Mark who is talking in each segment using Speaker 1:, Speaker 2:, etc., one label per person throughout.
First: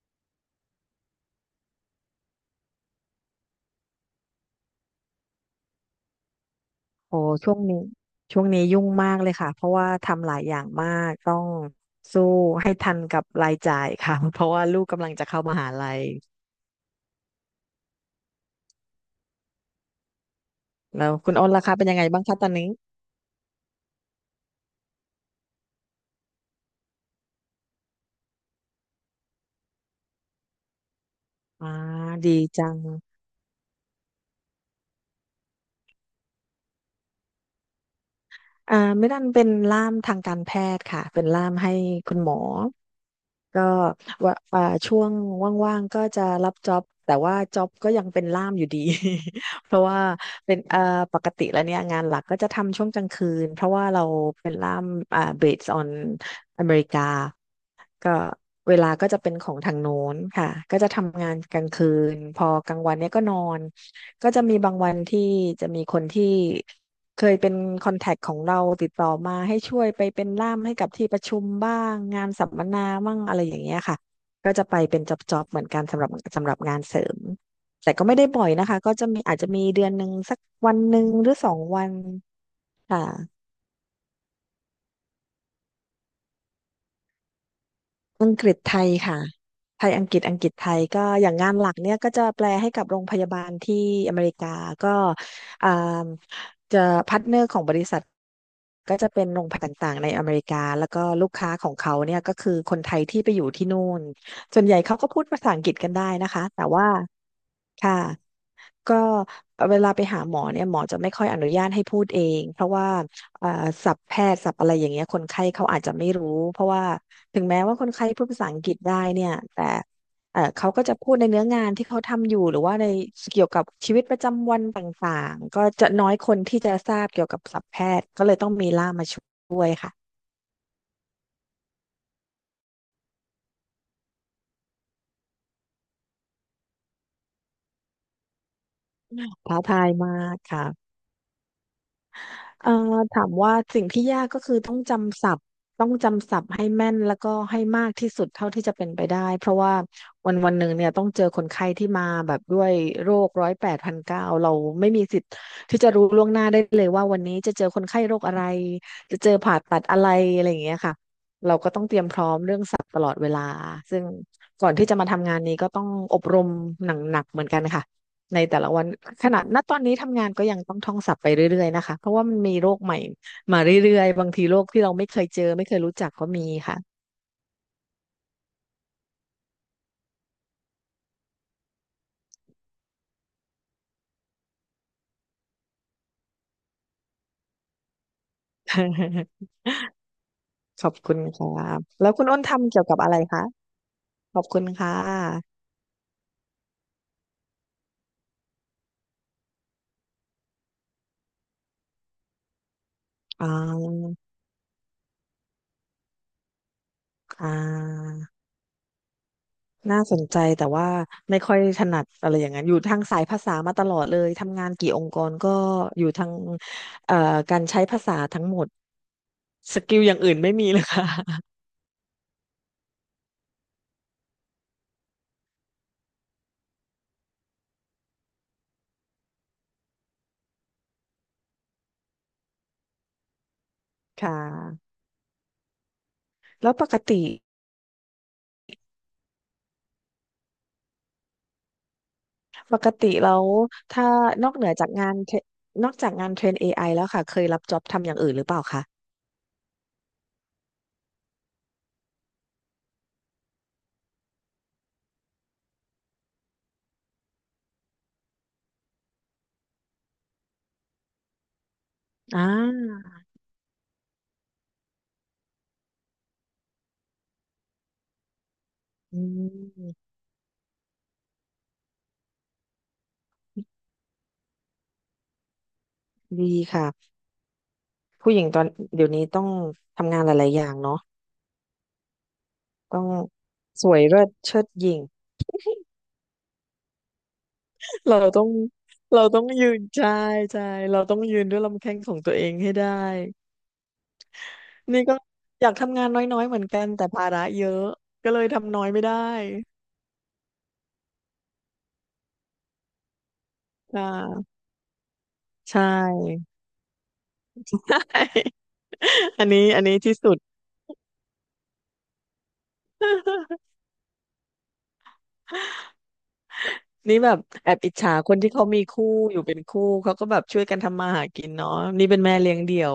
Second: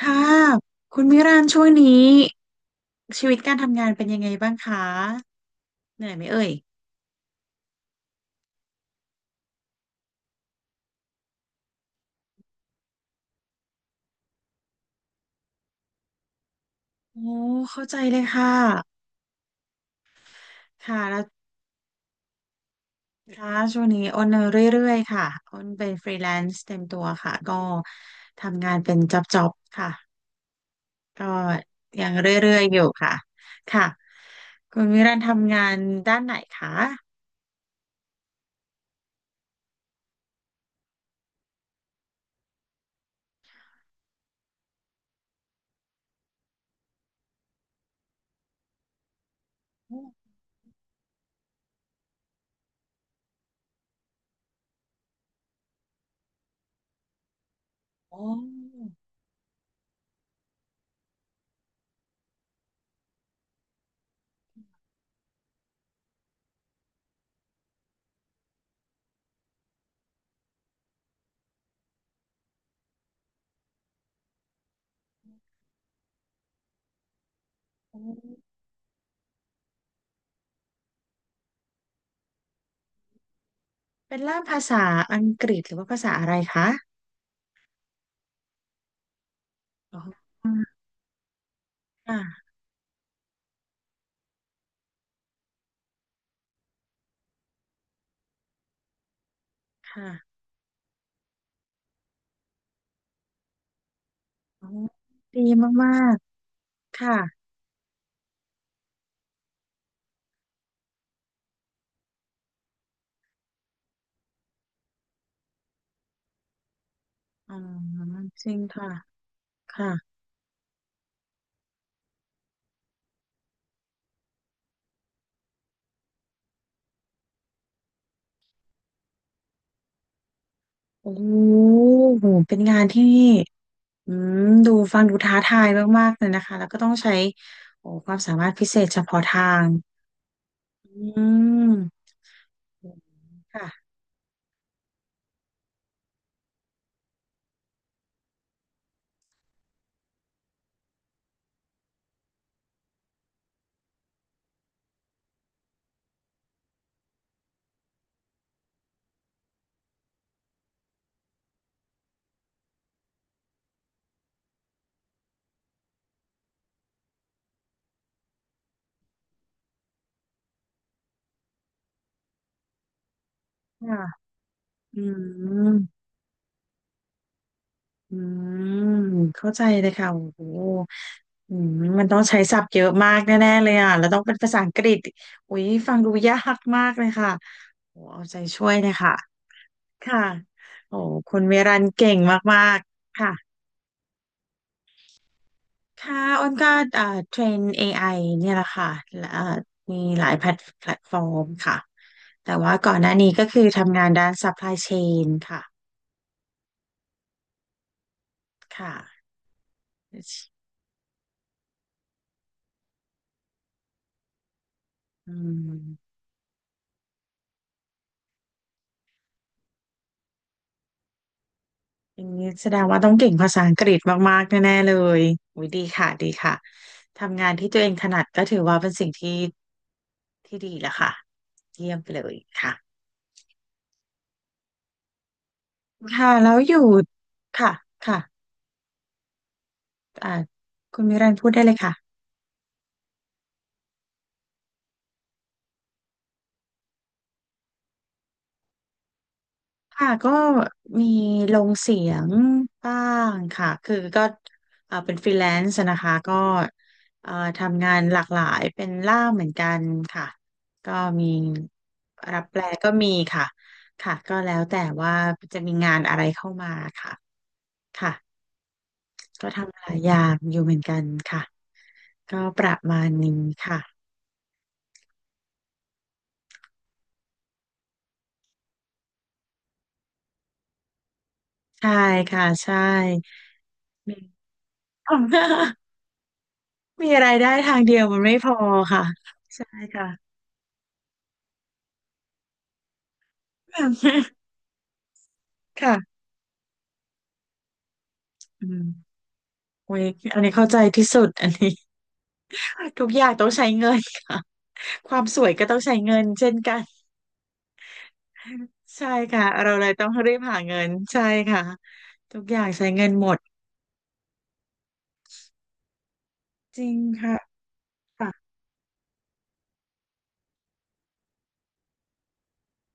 Speaker 1: ค่ะคุณมิรันช่วงนี้ชีวิตการทำงานเป็นยังไงบ้างคะเหนื่อยไหมเอ่ย
Speaker 2: โอ้ช่วงนี้ยุ่งมากเลยค่ะเพราะว่าทำหลายอย่างมากต้องสู้ให้ทันกับรายจ่ายค่ะ เพราะว่าลูกกำลังจะเข้ามหาลัย
Speaker 1: โอ้เข้าใจเลยค่ะค่ะ
Speaker 2: แล้ว
Speaker 1: แล้ว
Speaker 2: คุณอ้นราคาเป็นยังไงบ้างคะตอนนี้
Speaker 1: ค่ะช่วงนี้อ้นเรื่อยๆค่ะอ้นเป็นฟรีแลนซ์เต็มตัวค่ะก็ทำงานเป็นจ็อบๆค่ะก็
Speaker 2: อ่า
Speaker 1: ยังเร
Speaker 2: ดี
Speaker 1: ื่อย
Speaker 2: จั
Speaker 1: ๆอ
Speaker 2: ง
Speaker 1: ยู่ค่ะค่ะคุณมิรันทำงานด้านไหนคะ
Speaker 2: ไม่ดันเป็นล่ามทางการแพทย์ค่ะเป็นล่ามให้คุณหมอก็ว่าช่วงว่างๆก็จะรับจ็อบแต่ว่าจ็อบก็ยังเป็นล่ามอยู่ดี เพราะว่าเป็นปกติแล้วเนี่ยงานหลักก็จะทำช่วงกลางคืนเพราะว่าเราเป็นล่ามbased on อเมริกา ก็
Speaker 1: อ๋
Speaker 2: เว
Speaker 1: อ
Speaker 2: ลาก็จะเป็นของทางโน้นค่ะก็จะทำงานกลางคืนพอกลางวันเนี่ยก็นอนก็จะมีบางวันที่จะมีคนที่เคยเป็นคอนแทคของเราติดต่อมาให้ช่วยไปเป็นล่ามให้กับที่ประชุมบ้างงานสัมมนาบ้างอะไรอย่างเงี้ยค่ะก็จะไปเป็นจ็อบๆเหมือนกันสำหรับงานเสริมแต่
Speaker 1: อ๋
Speaker 2: ก็ไม่ได้บ่อย
Speaker 1: อ
Speaker 2: นะคะก็จะมีอาจจะมีเดือนหนึ่งสักวันหนึ่งหรือสองวันค่ะ
Speaker 1: เป็นล่ามภาษาอังกฤษหรือว่าภาษาอะไรคะ
Speaker 2: อังกฤษไทยค่ะไทย
Speaker 1: อ๋อ
Speaker 2: อังกฤษอังกฤษไทยก็อย่างงานหลักเนี่ยก็จะแป
Speaker 1: ค่ะ
Speaker 2: ลให้กับโรงพยาบาลที่อเมริกาก็อ่าจะพาร์ทเนอร์ของบริษัทก็จะเป็นโรงพยาบาลต่างๆในอเม
Speaker 1: ค่ะ
Speaker 2: ริกาแล้วก็ลูกค้าของเขาเนี่ยก็คือคนไทยที่ไปอยู่ที่นู่นส่วน
Speaker 1: อ๋อ
Speaker 2: ใหญ่เขาก็พูดภา
Speaker 1: ดี
Speaker 2: ษาอังกฤษกั
Speaker 1: มา
Speaker 2: นได้
Speaker 1: ก
Speaker 2: นะคะแต่ว่า
Speaker 1: ๆค่ะ
Speaker 2: ค่ะ ก็เวลาไปหาหมอเนี่ยหมอจะไม่ค่อยอนุญาตให้พูดเองเพราะว่าเอ่อศัพท์แพทย์ศัพท์อะไรอย่างเงี้ยคนไข้เขาอาจจะไม่รู้เพราะว่าถึง
Speaker 1: อ๋อ
Speaker 2: แม้ว่าคนไข้พูดภา
Speaker 1: จ
Speaker 2: ษา
Speaker 1: ริ
Speaker 2: อั
Speaker 1: ง
Speaker 2: งกฤษ
Speaker 1: ค่ะ
Speaker 2: ได้เนี่ยแต่
Speaker 1: ค่ะ
Speaker 2: เขาก็จะพูดในเนื้องานที่เขาทำอยู่หรือว่าในเกี่ยวกับชีวิตประจำวันต่างๆก็จะน้อยคนที่จะทราบเกี่ยวกับศัพท์แพทย์ก็เลยต้องมีล่ามมาช่วยค่ะ
Speaker 1: โอ้โหเป็นงานที่อืมดูฟังดูท้าทายมากๆเลยนะคะแล้วก็ต้องใช้โอ้ความสามารถพิเศษเฉพาะทา
Speaker 2: ท้า
Speaker 1: ง
Speaker 2: ทายมากค่ะ
Speaker 1: อืม
Speaker 2: เอ่อถามว่าสิ่ง
Speaker 1: ค่ะ
Speaker 2: ที่ยากก็คือต้องจำศัพท์ให้แม่นแล้วก็ให้มากที่สุดเท่าที่จะเป็นไปได้เพราะว่าวันหนึ่งเนี่ยต้องเจอคนไข้ที่มาแบบด้วยโรคร้อยแปดพันเก้าเราไม่มีสิทธิ์ที่จะรู้ล่วงหน้าได้เลยว่าวันนี้จะเจอคนไข้โรคอะไรจะเจอผ่าตัดอะไรอะไรอย่างเงี้ยค่ะ เตรียมพร้อมเรื่องศัพท์ตลอดเวลาซึ่งก่อนที่จะมาทำงานนี้ก็ต้องอบรมหนักๆเหมือนกันค่ะในแต่ละวันขนาดณตอนนี้ทำงานก็ยังต้องท่องศัพท์ไปเรื่อยๆนะคะเพราะว่ามันมีโรคใหม่มาเรื่
Speaker 1: ค่ะ
Speaker 2: อยๆบางทีโรคที่เรา
Speaker 1: อื
Speaker 2: ไม่เคยเจอไม่เคย
Speaker 1: ม
Speaker 2: รู้จักก็มีค่ะ
Speaker 1: อืมเข้าใจเลยค่ะโอ้โหอืมมันต้องใช้ศัพท์เยอะมากแน่ๆเลยอ่ะแล้วต้องเป็นภาษาอังกฤษอุ๊ยฟังดูยากมากเลยค่ะโอ้เอาใจช่วยเลยค่ะ ค่ะ
Speaker 2: ขอบ
Speaker 1: โอ้
Speaker 2: คุณ
Speaker 1: คุ
Speaker 2: คร
Speaker 1: ณเม
Speaker 2: ั
Speaker 1: รั
Speaker 2: บ
Speaker 1: น
Speaker 2: แล้
Speaker 1: เก่
Speaker 2: ว
Speaker 1: ง
Speaker 2: คุณอ้น
Speaker 1: มา
Speaker 2: ทำ
Speaker 1: ก
Speaker 2: เกี่ยวกับอะ
Speaker 1: ๆ
Speaker 2: ไร
Speaker 1: ค่ะ
Speaker 2: คะขอบคุณค่ะ
Speaker 1: ค่ะอ้นก็เทรน AI เนี่ยแหละค่ะ และมีหลายแพลตแพลตฟอร์มค่ะ แต่ว่าก่อนหน้านี้
Speaker 2: อ่
Speaker 1: งาน
Speaker 2: า
Speaker 1: ด้าน supply chain ค่ะ
Speaker 2: อ่า
Speaker 1: ค่ะ
Speaker 2: น่าสนใจแต่ว่าไม่ค่อยถนัดอะไรอย่างนั้นอยู่ทางสายภาษามาตลอดเลยทำงานกี่องค์กร
Speaker 1: อื
Speaker 2: ก็อยู่
Speaker 1: ม
Speaker 2: ทางเอ่อการหมดสกิลอย่างอื่นไม่มีเลยค่ะ
Speaker 1: อย่างนี้แสดงว่าต้องเก่งภาษาอังกฤษมากๆแน่ๆเลยอุ้ยดีค่ะ ดีค่ะ ทำงานที่ตัวเองถนัดก็ถือว่าเป็นสิ่งที่ที่ดีแล้วค่ะเยี่ยมไปเลยค่ะ
Speaker 2: ค่ะ
Speaker 1: ค่ะ แล้ว
Speaker 2: แล้
Speaker 1: อ
Speaker 2: ว
Speaker 1: ยู่
Speaker 2: ปกติ
Speaker 1: ค่ะ ค่ะอ่าคุณมิรันพูดได้เลยค่ะ
Speaker 2: แล้วถ้านอกเหนือจากงานเทรนอกจากงานเทรน AI แล้วค่ะเคยรับจ็อบทำอย่างอื่นหรือเปล่าคะ
Speaker 1: ค่ะก็มีลงเสียงบ้างค่ะคือก็เป็นฟรีแลนซ์นะคะก็เอ่อทำงานหลากหลายเป็นล่ามเหมือนกันค่ะก็มี
Speaker 2: อ่
Speaker 1: รับแปลก็
Speaker 2: า
Speaker 1: มีค่ะค่ะก็แล้วแต่ว่าจะมีงานอะไรเข้ามาค่ะค่ะ
Speaker 2: อื
Speaker 1: ก็ทำหลาย
Speaker 2: ม
Speaker 1: อย่างอยู่เหมือนกันค่ะก็ประมาณนี้ค่ะ
Speaker 2: ดีค่ะผู้หญิงตอนเดี๋ยวนี้ต้องทำงานหลายๆอย่างเนาะ
Speaker 1: ใช่ค่ะใช่
Speaker 2: ต้องสวย
Speaker 1: มี
Speaker 2: เลิศเชิดหยิ่ง
Speaker 1: มีรายได้ทางเดียว
Speaker 2: เรา
Speaker 1: มันไม่
Speaker 2: ต้อ
Speaker 1: พ
Speaker 2: ง
Speaker 1: อค่ะ
Speaker 2: เราต้องยื
Speaker 1: ใช่
Speaker 2: นใช่
Speaker 1: ค่ะ
Speaker 2: ใช่เราต้องยืนด้วยลำแข้งของตัวเองให้ได้นี่ก็อยากทำงาน
Speaker 1: ค่ะ
Speaker 2: น้อยๆเหมือนกันแต่ภาระเยอะก็เลย
Speaker 1: อื
Speaker 2: ทำน้อย
Speaker 1: ม
Speaker 2: ไม่ได้
Speaker 1: โอ้ยอันนี้เข้าใจที่สุดอันนี้ ทุกอย่างต้องใช้เงิ
Speaker 2: อ่
Speaker 1: นค่ะ
Speaker 2: า
Speaker 1: ความสวยก็
Speaker 2: ใช
Speaker 1: ต้องใช้เงิน
Speaker 2: ่
Speaker 1: เช่นกัน ใช่
Speaker 2: อั
Speaker 1: ค่ะ
Speaker 2: นนี้
Speaker 1: เราเลยต้อง
Speaker 2: ที่
Speaker 1: รี
Speaker 2: สุด
Speaker 1: บหาเงิน ใช่ค่ะ ทุกอย่างใช้เงินหมด จริง
Speaker 2: นี่แบ
Speaker 1: ค่ะ
Speaker 2: บแอบอิจฉาค
Speaker 1: ค่ะ
Speaker 2: นที่เขามีคู่อยู่เป็นคู่เขาก็แบบช่วยกันทำมาหากินเนาะนี่เป็นแม่เลี้ยงเดี่ยว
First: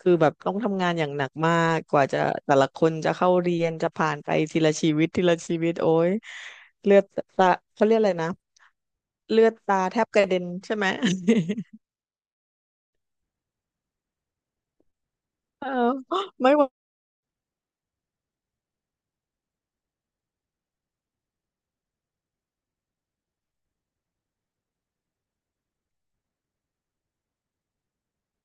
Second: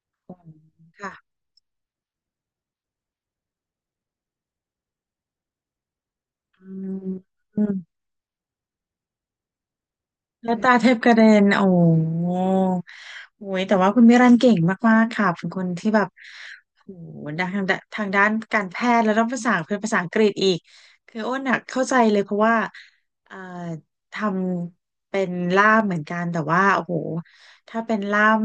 Speaker 2: คือแบบต้องทำงานอย่างหนัก
Speaker 1: ค่ะ
Speaker 2: มากกว่าจะแต่ละคนจะเข้าเรียนจะผ่านไปทีละชีวิตทีละชีวิตโอ้ย
Speaker 1: อื
Speaker 2: เลือดตา
Speaker 1: ม
Speaker 2: เขาเรียกอะไรนะเลือดตาแทบกระเด็น
Speaker 1: แล้วตา
Speaker 2: ใช่ไห
Speaker 1: เท
Speaker 2: ม
Speaker 1: พกระเด็นโอ้โห โอ้ยแต่ว่าคุณมิรันเก่งมากๆค่ะเป็นค
Speaker 2: เอ
Speaker 1: น
Speaker 2: อ
Speaker 1: ที่แบบ
Speaker 2: ไม่ไหว
Speaker 1: โอ้โหด้านทางด้านการแพทย์แล้วต้องภาษาเป็นภาษาอังกฤษอีกคืออ้นอะเข้าใจเลยเพราะว่าเอ่อทำเป็นล่ามเหมือนกันแต่ว่าโอ้โหถ้าเป็นล่าม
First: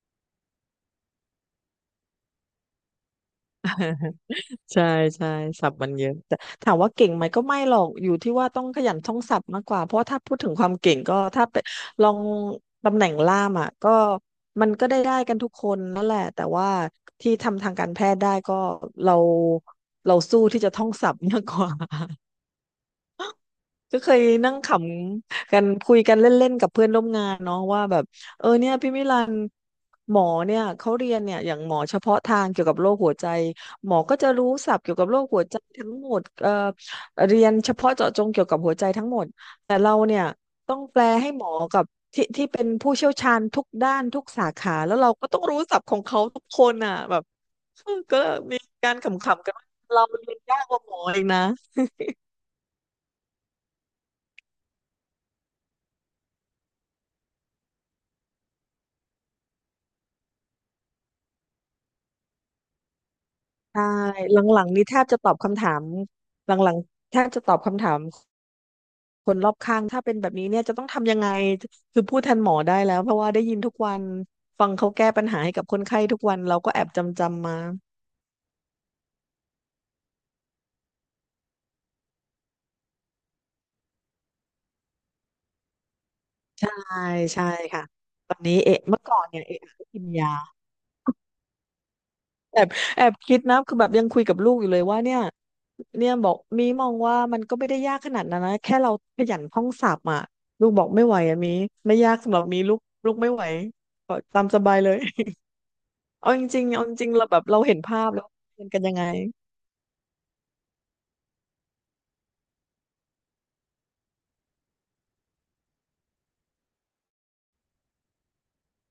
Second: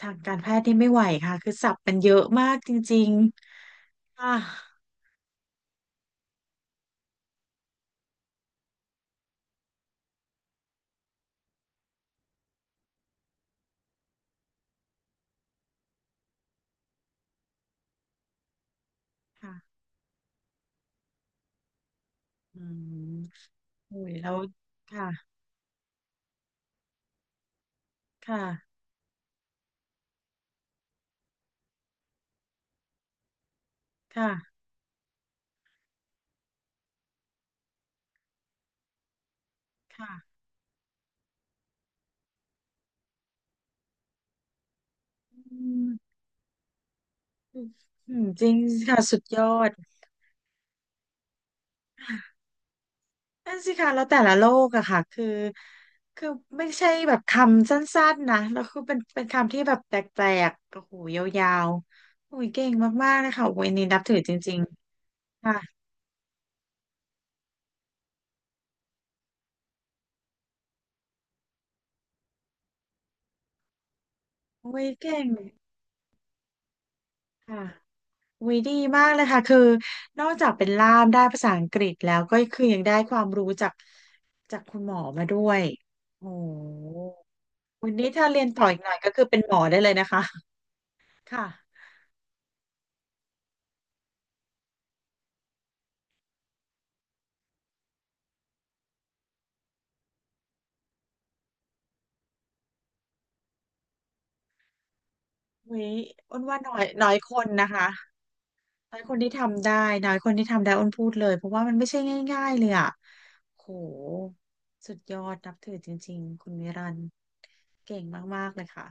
Speaker 1: ทางการแพทย์นี่ไม่ไหวค่ะ คือศัพท์มันเยอะมากจริงๆค่ะ
Speaker 2: ใช่ใช่ศัพท์มันเยอะแต่ถามว่าเก่งไหมก็ไม่หรอกอยู่ที่ว่าต้องขยันท่องศัพท์มากกว่าเพราะว่าถ้าพูดถึงความเก่งก็ถ้าไปลองตำแหน่งล่ามอ่ะก็มันก็ได้กันทุกคนนั่นแหละแต่ว่าที่ทำทางการแพทย์ได้ก็เรา
Speaker 1: ค่ะ
Speaker 2: เราสู้ที่จะท่องศัพท์มากกว่า
Speaker 1: อืม
Speaker 2: ก็
Speaker 1: โอ้
Speaker 2: เค
Speaker 1: ย
Speaker 2: ย
Speaker 1: แล้ว
Speaker 2: นั่งข
Speaker 1: ค่ะ
Speaker 2: ำกันคุยกันเล่นๆกับเพื่อนร่วมงานเนาะว่าแบบ
Speaker 1: ค่ะ
Speaker 2: เออเนี่ยพี่มิลันหมอเนี่ยเขาเรียนเนี่ยอย่างหมอเฉพาะทางเกี่ยวกับโรคหัวใจหมอก็จะรู้
Speaker 1: ค่ะ
Speaker 2: ศัพท์เกี่ยวกับโรคหัวใจทั้งหมดเรียนเฉพาะเจาะจงเกี่ยวกับหัวใจทั้งหมดแต่เรา
Speaker 1: ค่ะ
Speaker 2: เนี่ยต้องแปลให้หมอกับที่ที่เป็นผู้เชี่ยวชาญทุกด้านทุกสาขาแล้วเราก็ต้องรู้
Speaker 1: อื
Speaker 2: ศัพท์ของ
Speaker 1: ม
Speaker 2: เขาทุกคนอ่ะแบบ
Speaker 1: อืมอื
Speaker 2: ก็
Speaker 1: มจริง
Speaker 2: มี
Speaker 1: ส
Speaker 2: การ
Speaker 1: ค่ะ
Speaker 2: ข
Speaker 1: สุดย
Speaker 2: ำ
Speaker 1: อ
Speaker 2: ๆกันว่า
Speaker 1: ด
Speaker 2: เราเรียนยากกว่าหมอเองนะ
Speaker 1: นั่นสิค่ะแล้วแต่ละโลกอะค่ะคือคือไม่ใช่แบบคำสั้นๆนะแล้วคือเป็นคำที่แบบแปลกๆโอ้โหยาวๆโอ้ยเก่งมากๆเลยค่ะโอ้ย
Speaker 2: ใช่
Speaker 1: นี่นับถือจ
Speaker 2: ห
Speaker 1: ริง
Speaker 2: ลังๆนี้แทบจะตอบ
Speaker 1: ๆค่ะ
Speaker 2: คำถามหลังๆแทบจะตอบคำถามคนรอบข้างถ้าเป็นแบบนี้เนี่ยจะต้องทำยังไงคือพูดแทนหมอได้แล้วเพราะว่าได้ยินทุกวันฟัง
Speaker 1: โอ้ย
Speaker 2: เขาแก้
Speaker 1: เก่
Speaker 2: ปัญ
Speaker 1: ง
Speaker 2: หาให้กับคนไข้ทุกวันเราก็แอบจำจำมา
Speaker 1: ค่ะโอ้ยดีมากเลยค่ะคือนอกจากเป็นล่ามได้ภาษาอังกฤษแล้วก็คือยังได้ความรู้จากจากคุณหมอมาด้วยโอ้โ
Speaker 2: ใช่
Speaker 1: ห
Speaker 2: ใช่ค่ะ
Speaker 1: วันนี้ถ้า
Speaker 2: ตอน
Speaker 1: เรียน
Speaker 2: นี้
Speaker 1: ต่อ
Speaker 2: เอะ
Speaker 1: อีกหน่อ
Speaker 2: เมื่
Speaker 1: ย
Speaker 2: อ
Speaker 1: ก็
Speaker 2: ก่อ
Speaker 1: คื
Speaker 2: น
Speaker 1: อเป็
Speaker 2: เนี่
Speaker 1: น
Speaker 2: ย
Speaker 1: หม
Speaker 2: เอะ
Speaker 1: อ
Speaker 2: อะ
Speaker 1: ได้
Speaker 2: ก็
Speaker 1: เลย
Speaker 2: กิน
Speaker 1: นะคะ
Speaker 2: ยา
Speaker 1: ค่ะ
Speaker 2: แอบแอบคิดนะคือแบบยังคุยกับลูกอยู่เลยว่าเนี่ยบอกมีมองว่ามันก็ไม่ได้ยากขนาดนั้นนะแค่เราขยันท่องศัพท์อ่ะลูกบอกไม่ไหวอ่ะมีไม่ยากสำหรับมีลูกลูกไม่ไหวก็ตามสบายเลย
Speaker 1: อุ๊ย
Speaker 2: เอา
Speaker 1: อ้
Speaker 2: จ
Speaker 1: นว่า
Speaker 2: ริง
Speaker 1: น้
Speaker 2: ๆ
Speaker 1: อ
Speaker 2: เอา
Speaker 1: ย
Speaker 2: จริ
Speaker 1: น้
Speaker 2: ง
Speaker 1: อย
Speaker 2: ๆเรา
Speaker 1: ค
Speaker 2: แบบ
Speaker 1: น
Speaker 2: เรา
Speaker 1: นะ
Speaker 2: เห็น
Speaker 1: คะ
Speaker 2: ภาพแล้วมันกันยัง
Speaker 1: น้อ
Speaker 2: ไง
Speaker 1: ยคนที่ทำได้น้อยคนที่ทำได้อ้นพูดเลยเพราะว่ามันไม่ใช่ง่ายๆเลยอ่ะโหสุดยอดนับถือจริงๆคุณวิรันเก่งมากๆเลยค่ะ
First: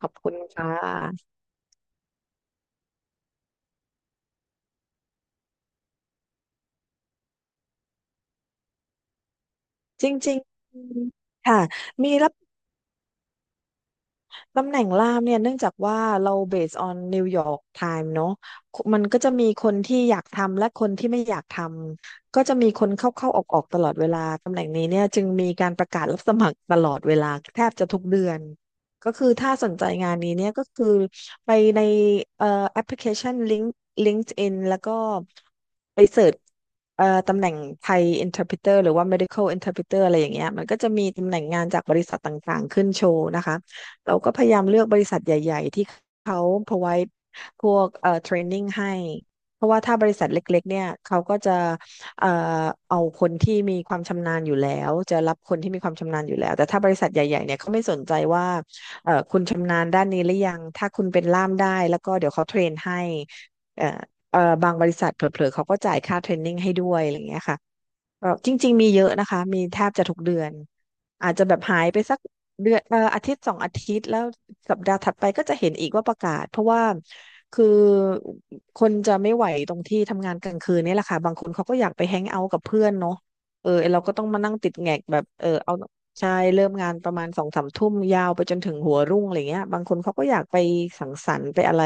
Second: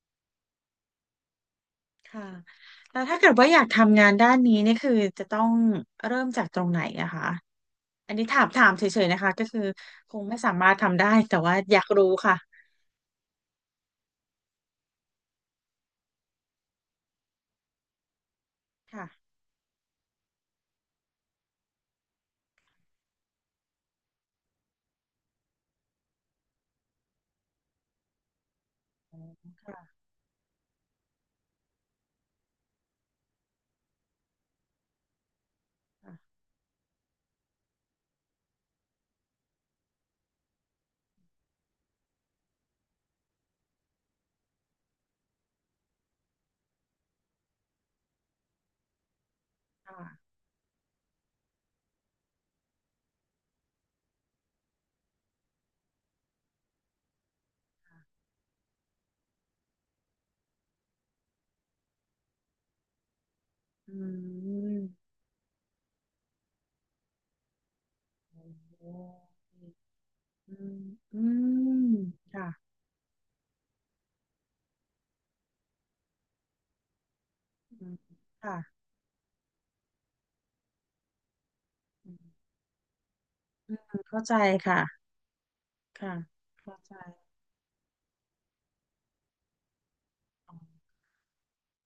Speaker 2: ขอบคุณค่ะ
Speaker 1: ค่ะแล้วถ้าเกิดว่าอยากทำงานด้านนี้เนี่ยคือจะต้องเริ่มจากตรงไหนอะคะอันนี้ถามถามเฉยๆนะคะก็คือ
Speaker 2: จร
Speaker 1: คง
Speaker 2: ิง
Speaker 1: ไม่สามารถทำได้แต่
Speaker 2: ๆ
Speaker 1: ว่า
Speaker 2: ค่ะ
Speaker 1: อยากรู้
Speaker 2: มีรับ
Speaker 1: ค่ะ
Speaker 2: ตำแหน่งล่ามเนี่ยเนื่องจากว่าเรา based on New York Time เนอะมัน
Speaker 1: ค่ะ
Speaker 2: ก็จะมีคนที่อยากทำและคนที่ไม่อยากทำก็จะมีคนเข้าเข้าออกออกๆตลอดเวลาตำแหน่งนี้เนี่ยจึงมีการประกาศรับสมัครตลอดเวลาแทบจะทุกเดือนก็
Speaker 1: อ๋อ
Speaker 2: คือถ้าสนใจ
Speaker 1: ค่ะ
Speaker 2: งานนี้เนี่ยก็คือไปในเอ่อแอปพลิเคชัน LinkedIn แล้วก็ไป
Speaker 1: ค่ะ
Speaker 2: เสิร์ชตำแหน่งไทย Interpreter หรือว่า Medical Interpreter อะไรอย่างเงี้ยมันก็จะมีตำแหน่งงานจากบริษัทต่างๆขึ้นโชว์นะคะ เราก็พยายามเลือกบริษัทใหญ่ๆที่เขา provide พวกtraining ให้เพราะว่าถ้า
Speaker 1: ค่ะ
Speaker 2: บริษัทเล็กๆเนี่ยเขาก็จะเอ่อเอาคนที่มีความชำนาญอยู่แล้วจะรับคนที่มีความชำนาญอยู่แล้วแต่ถ้าบริษัทใหญ่ๆเนี่ยเขาไม่สนใจว่าคุณชำนาญด้านนี้หรือยังถ้าคุณเป็นล่ามได้แล้วก็เดี๋ยวเขาเทรนให้เอ่อ
Speaker 1: อื
Speaker 2: บางบริษั
Speaker 1: ม
Speaker 2: ทเผลอๆเขาก็จ่ายค่าเทรนนิ่งให้ด้วยอะไรอย่างเงี้ยค่ะก็จ
Speaker 1: โอ้
Speaker 2: ริงๆ
Speaker 1: โห
Speaker 2: มีเยอะนะคะมีแทบจะทุกเดือน
Speaker 1: อืมอื
Speaker 2: อาจจะแบบหาย
Speaker 1: ม
Speaker 2: ไปสัก
Speaker 1: ค่ะ
Speaker 2: เดือนอาทิตย์สองอาทิตย์แล้วสัปดาห์ถัดไปก็จะเห็นอีกว่าประกาศเพราะว่าคือ
Speaker 1: อืม
Speaker 2: ค
Speaker 1: ค่ะ
Speaker 2: นจะไม่ไหวตรงที่ทำงานกลางคืนนี่แหละค่ะบางคนเขาก็อยากไป
Speaker 1: อื
Speaker 2: แฮงเอาท์
Speaker 1: ม
Speaker 2: กับเพื่อนเนาะเออ
Speaker 1: อืม
Speaker 2: ไอ้เราก็
Speaker 1: เข้า
Speaker 2: ต้อง
Speaker 1: ใจ
Speaker 2: มานั่งติด
Speaker 1: ค่ะ
Speaker 2: แงกแบบเออเอา
Speaker 1: ค่ะ
Speaker 2: ใช่เริ่ม
Speaker 1: เข้า
Speaker 2: งา
Speaker 1: ใจ
Speaker 2: นประมาณสองสามทุ่มยาวไปจนถึงหัวรุ่งอะไรเงี้ยบางคนเขาก็อยาก
Speaker 1: อ๋
Speaker 2: ไป
Speaker 1: อ
Speaker 2: สังสรรค์ไปอะไร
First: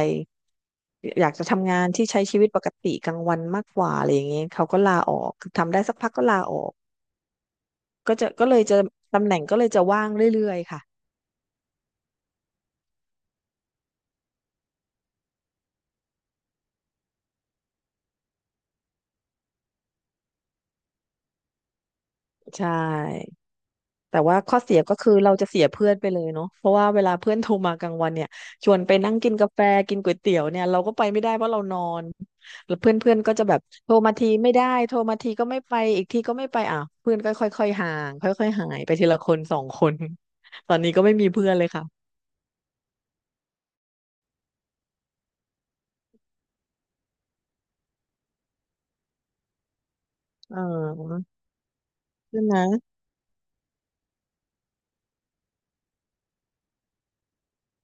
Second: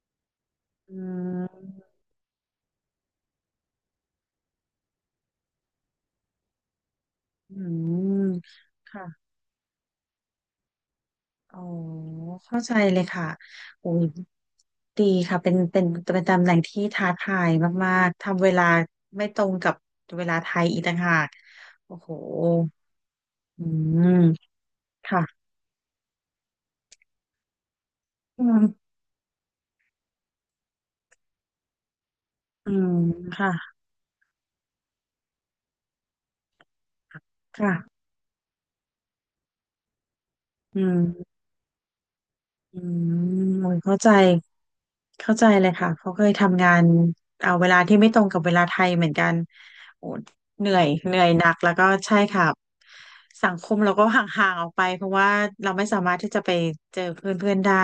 Speaker 1: อื
Speaker 2: อยากจะทำงาน
Speaker 1: ม
Speaker 2: ที่ใช้ชีวิตปกติกลางวันมากกว่าอะไรอย่างเงี้ยเขาก็ลาออกคือทำได้สักพักก็ลาออก
Speaker 1: อืม
Speaker 2: ก็เลยจะ
Speaker 1: ค่ะ
Speaker 2: ตำแหน่งก็เลยจะว่างเรื่อยๆค่ะ
Speaker 1: อ๋อเข้าใจเลยค่ะโอ้ยดีค่ะ เป็นเป็นตำแหน่งที่ท้าทายมาก ๆ ทำเวลาไม่ตรงกับเวลาไทยอีกต่างหากโอ้โห
Speaker 2: ใช่
Speaker 1: อื
Speaker 2: แต่ว่า
Speaker 1: ม
Speaker 2: ข้อเสียก็คือเรา
Speaker 1: ค่ะ
Speaker 2: จะเสียเพื่อนไปเลยเนาะเพราะว่าเวลาเพื่อนโทรมากลางวันเนี่ย
Speaker 1: อื
Speaker 2: ชวน
Speaker 1: ม
Speaker 2: ไปนั่งกินกาแฟกินก๋วยเตี๋ยวเนี่ยเราก็ไปไม่ได้เพราะเรานอน
Speaker 1: อื
Speaker 2: แล้วเพื่อ
Speaker 1: ม
Speaker 2: นเพื่อนก็จะ
Speaker 1: ค่ะ
Speaker 2: แบบโทรมาทีไม่ได้โทรมาทีก็ไม่ไปอีกทีก็ไม่ไปอ่ะเพื่อนก็ค่อย
Speaker 1: ค่ะ
Speaker 2: ๆห่างค่อยๆหายไปทีละคนสองคน ตอ
Speaker 1: อื
Speaker 2: นนี้
Speaker 1: ม
Speaker 2: ก็ไม่มีเพื่อนเลยค่ะ
Speaker 1: อืมโอ้ยเข้าใจเข้าใจเลยค่ะเขาเคยทำงานเอาเวลาที่ไม่ตรงกับเวลาไทยเหมือนกันโอ้
Speaker 2: เอ
Speaker 1: เหนื่อยเหนื่
Speaker 2: อ
Speaker 1: อยหนักแล้วก็ใช่
Speaker 2: ใช่
Speaker 1: ค่ะ
Speaker 2: ไหม
Speaker 1: สังคมเราก็ห่างๆออกไปเพราะว่าเราไม่สามารถที่จะไปเจอเพื่อนๆได้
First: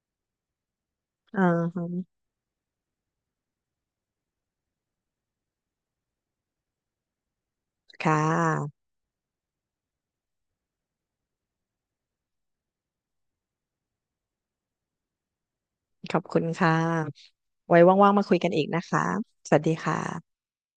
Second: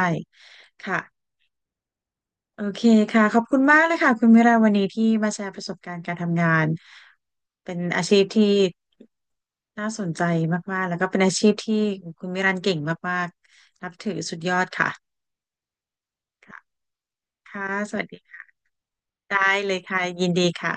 Speaker 1: ค่ะ
Speaker 2: อ่าฮะ
Speaker 1: โอเคค่ะขอบคุณมากเลยค่ะคุณมิราวันนี้ที่มาแชร์ประสบการณ์การทำงานเป็นอา
Speaker 2: ค่
Speaker 1: ชีพที่
Speaker 2: ะ
Speaker 1: น่าสนใจมากๆแล้วก็เป็นอาชีพที่คุณมิรันเก่งมากๆนับถือสุดยอดค่ะ
Speaker 2: ขอบคุณค่ะ
Speaker 1: ค่ะ
Speaker 2: ไว้
Speaker 1: สวัส
Speaker 2: ว่าง
Speaker 1: ดี
Speaker 2: ๆมาคุย
Speaker 1: ค่ะ
Speaker 2: กันอีกนะคะ
Speaker 1: ได้
Speaker 2: สวัสดี
Speaker 1: เลย
Speaker 2: ค
Speaker 1: ค่ะ ยิน
Speaker 2: ่ะ
Speaker 1: ดีค่ะ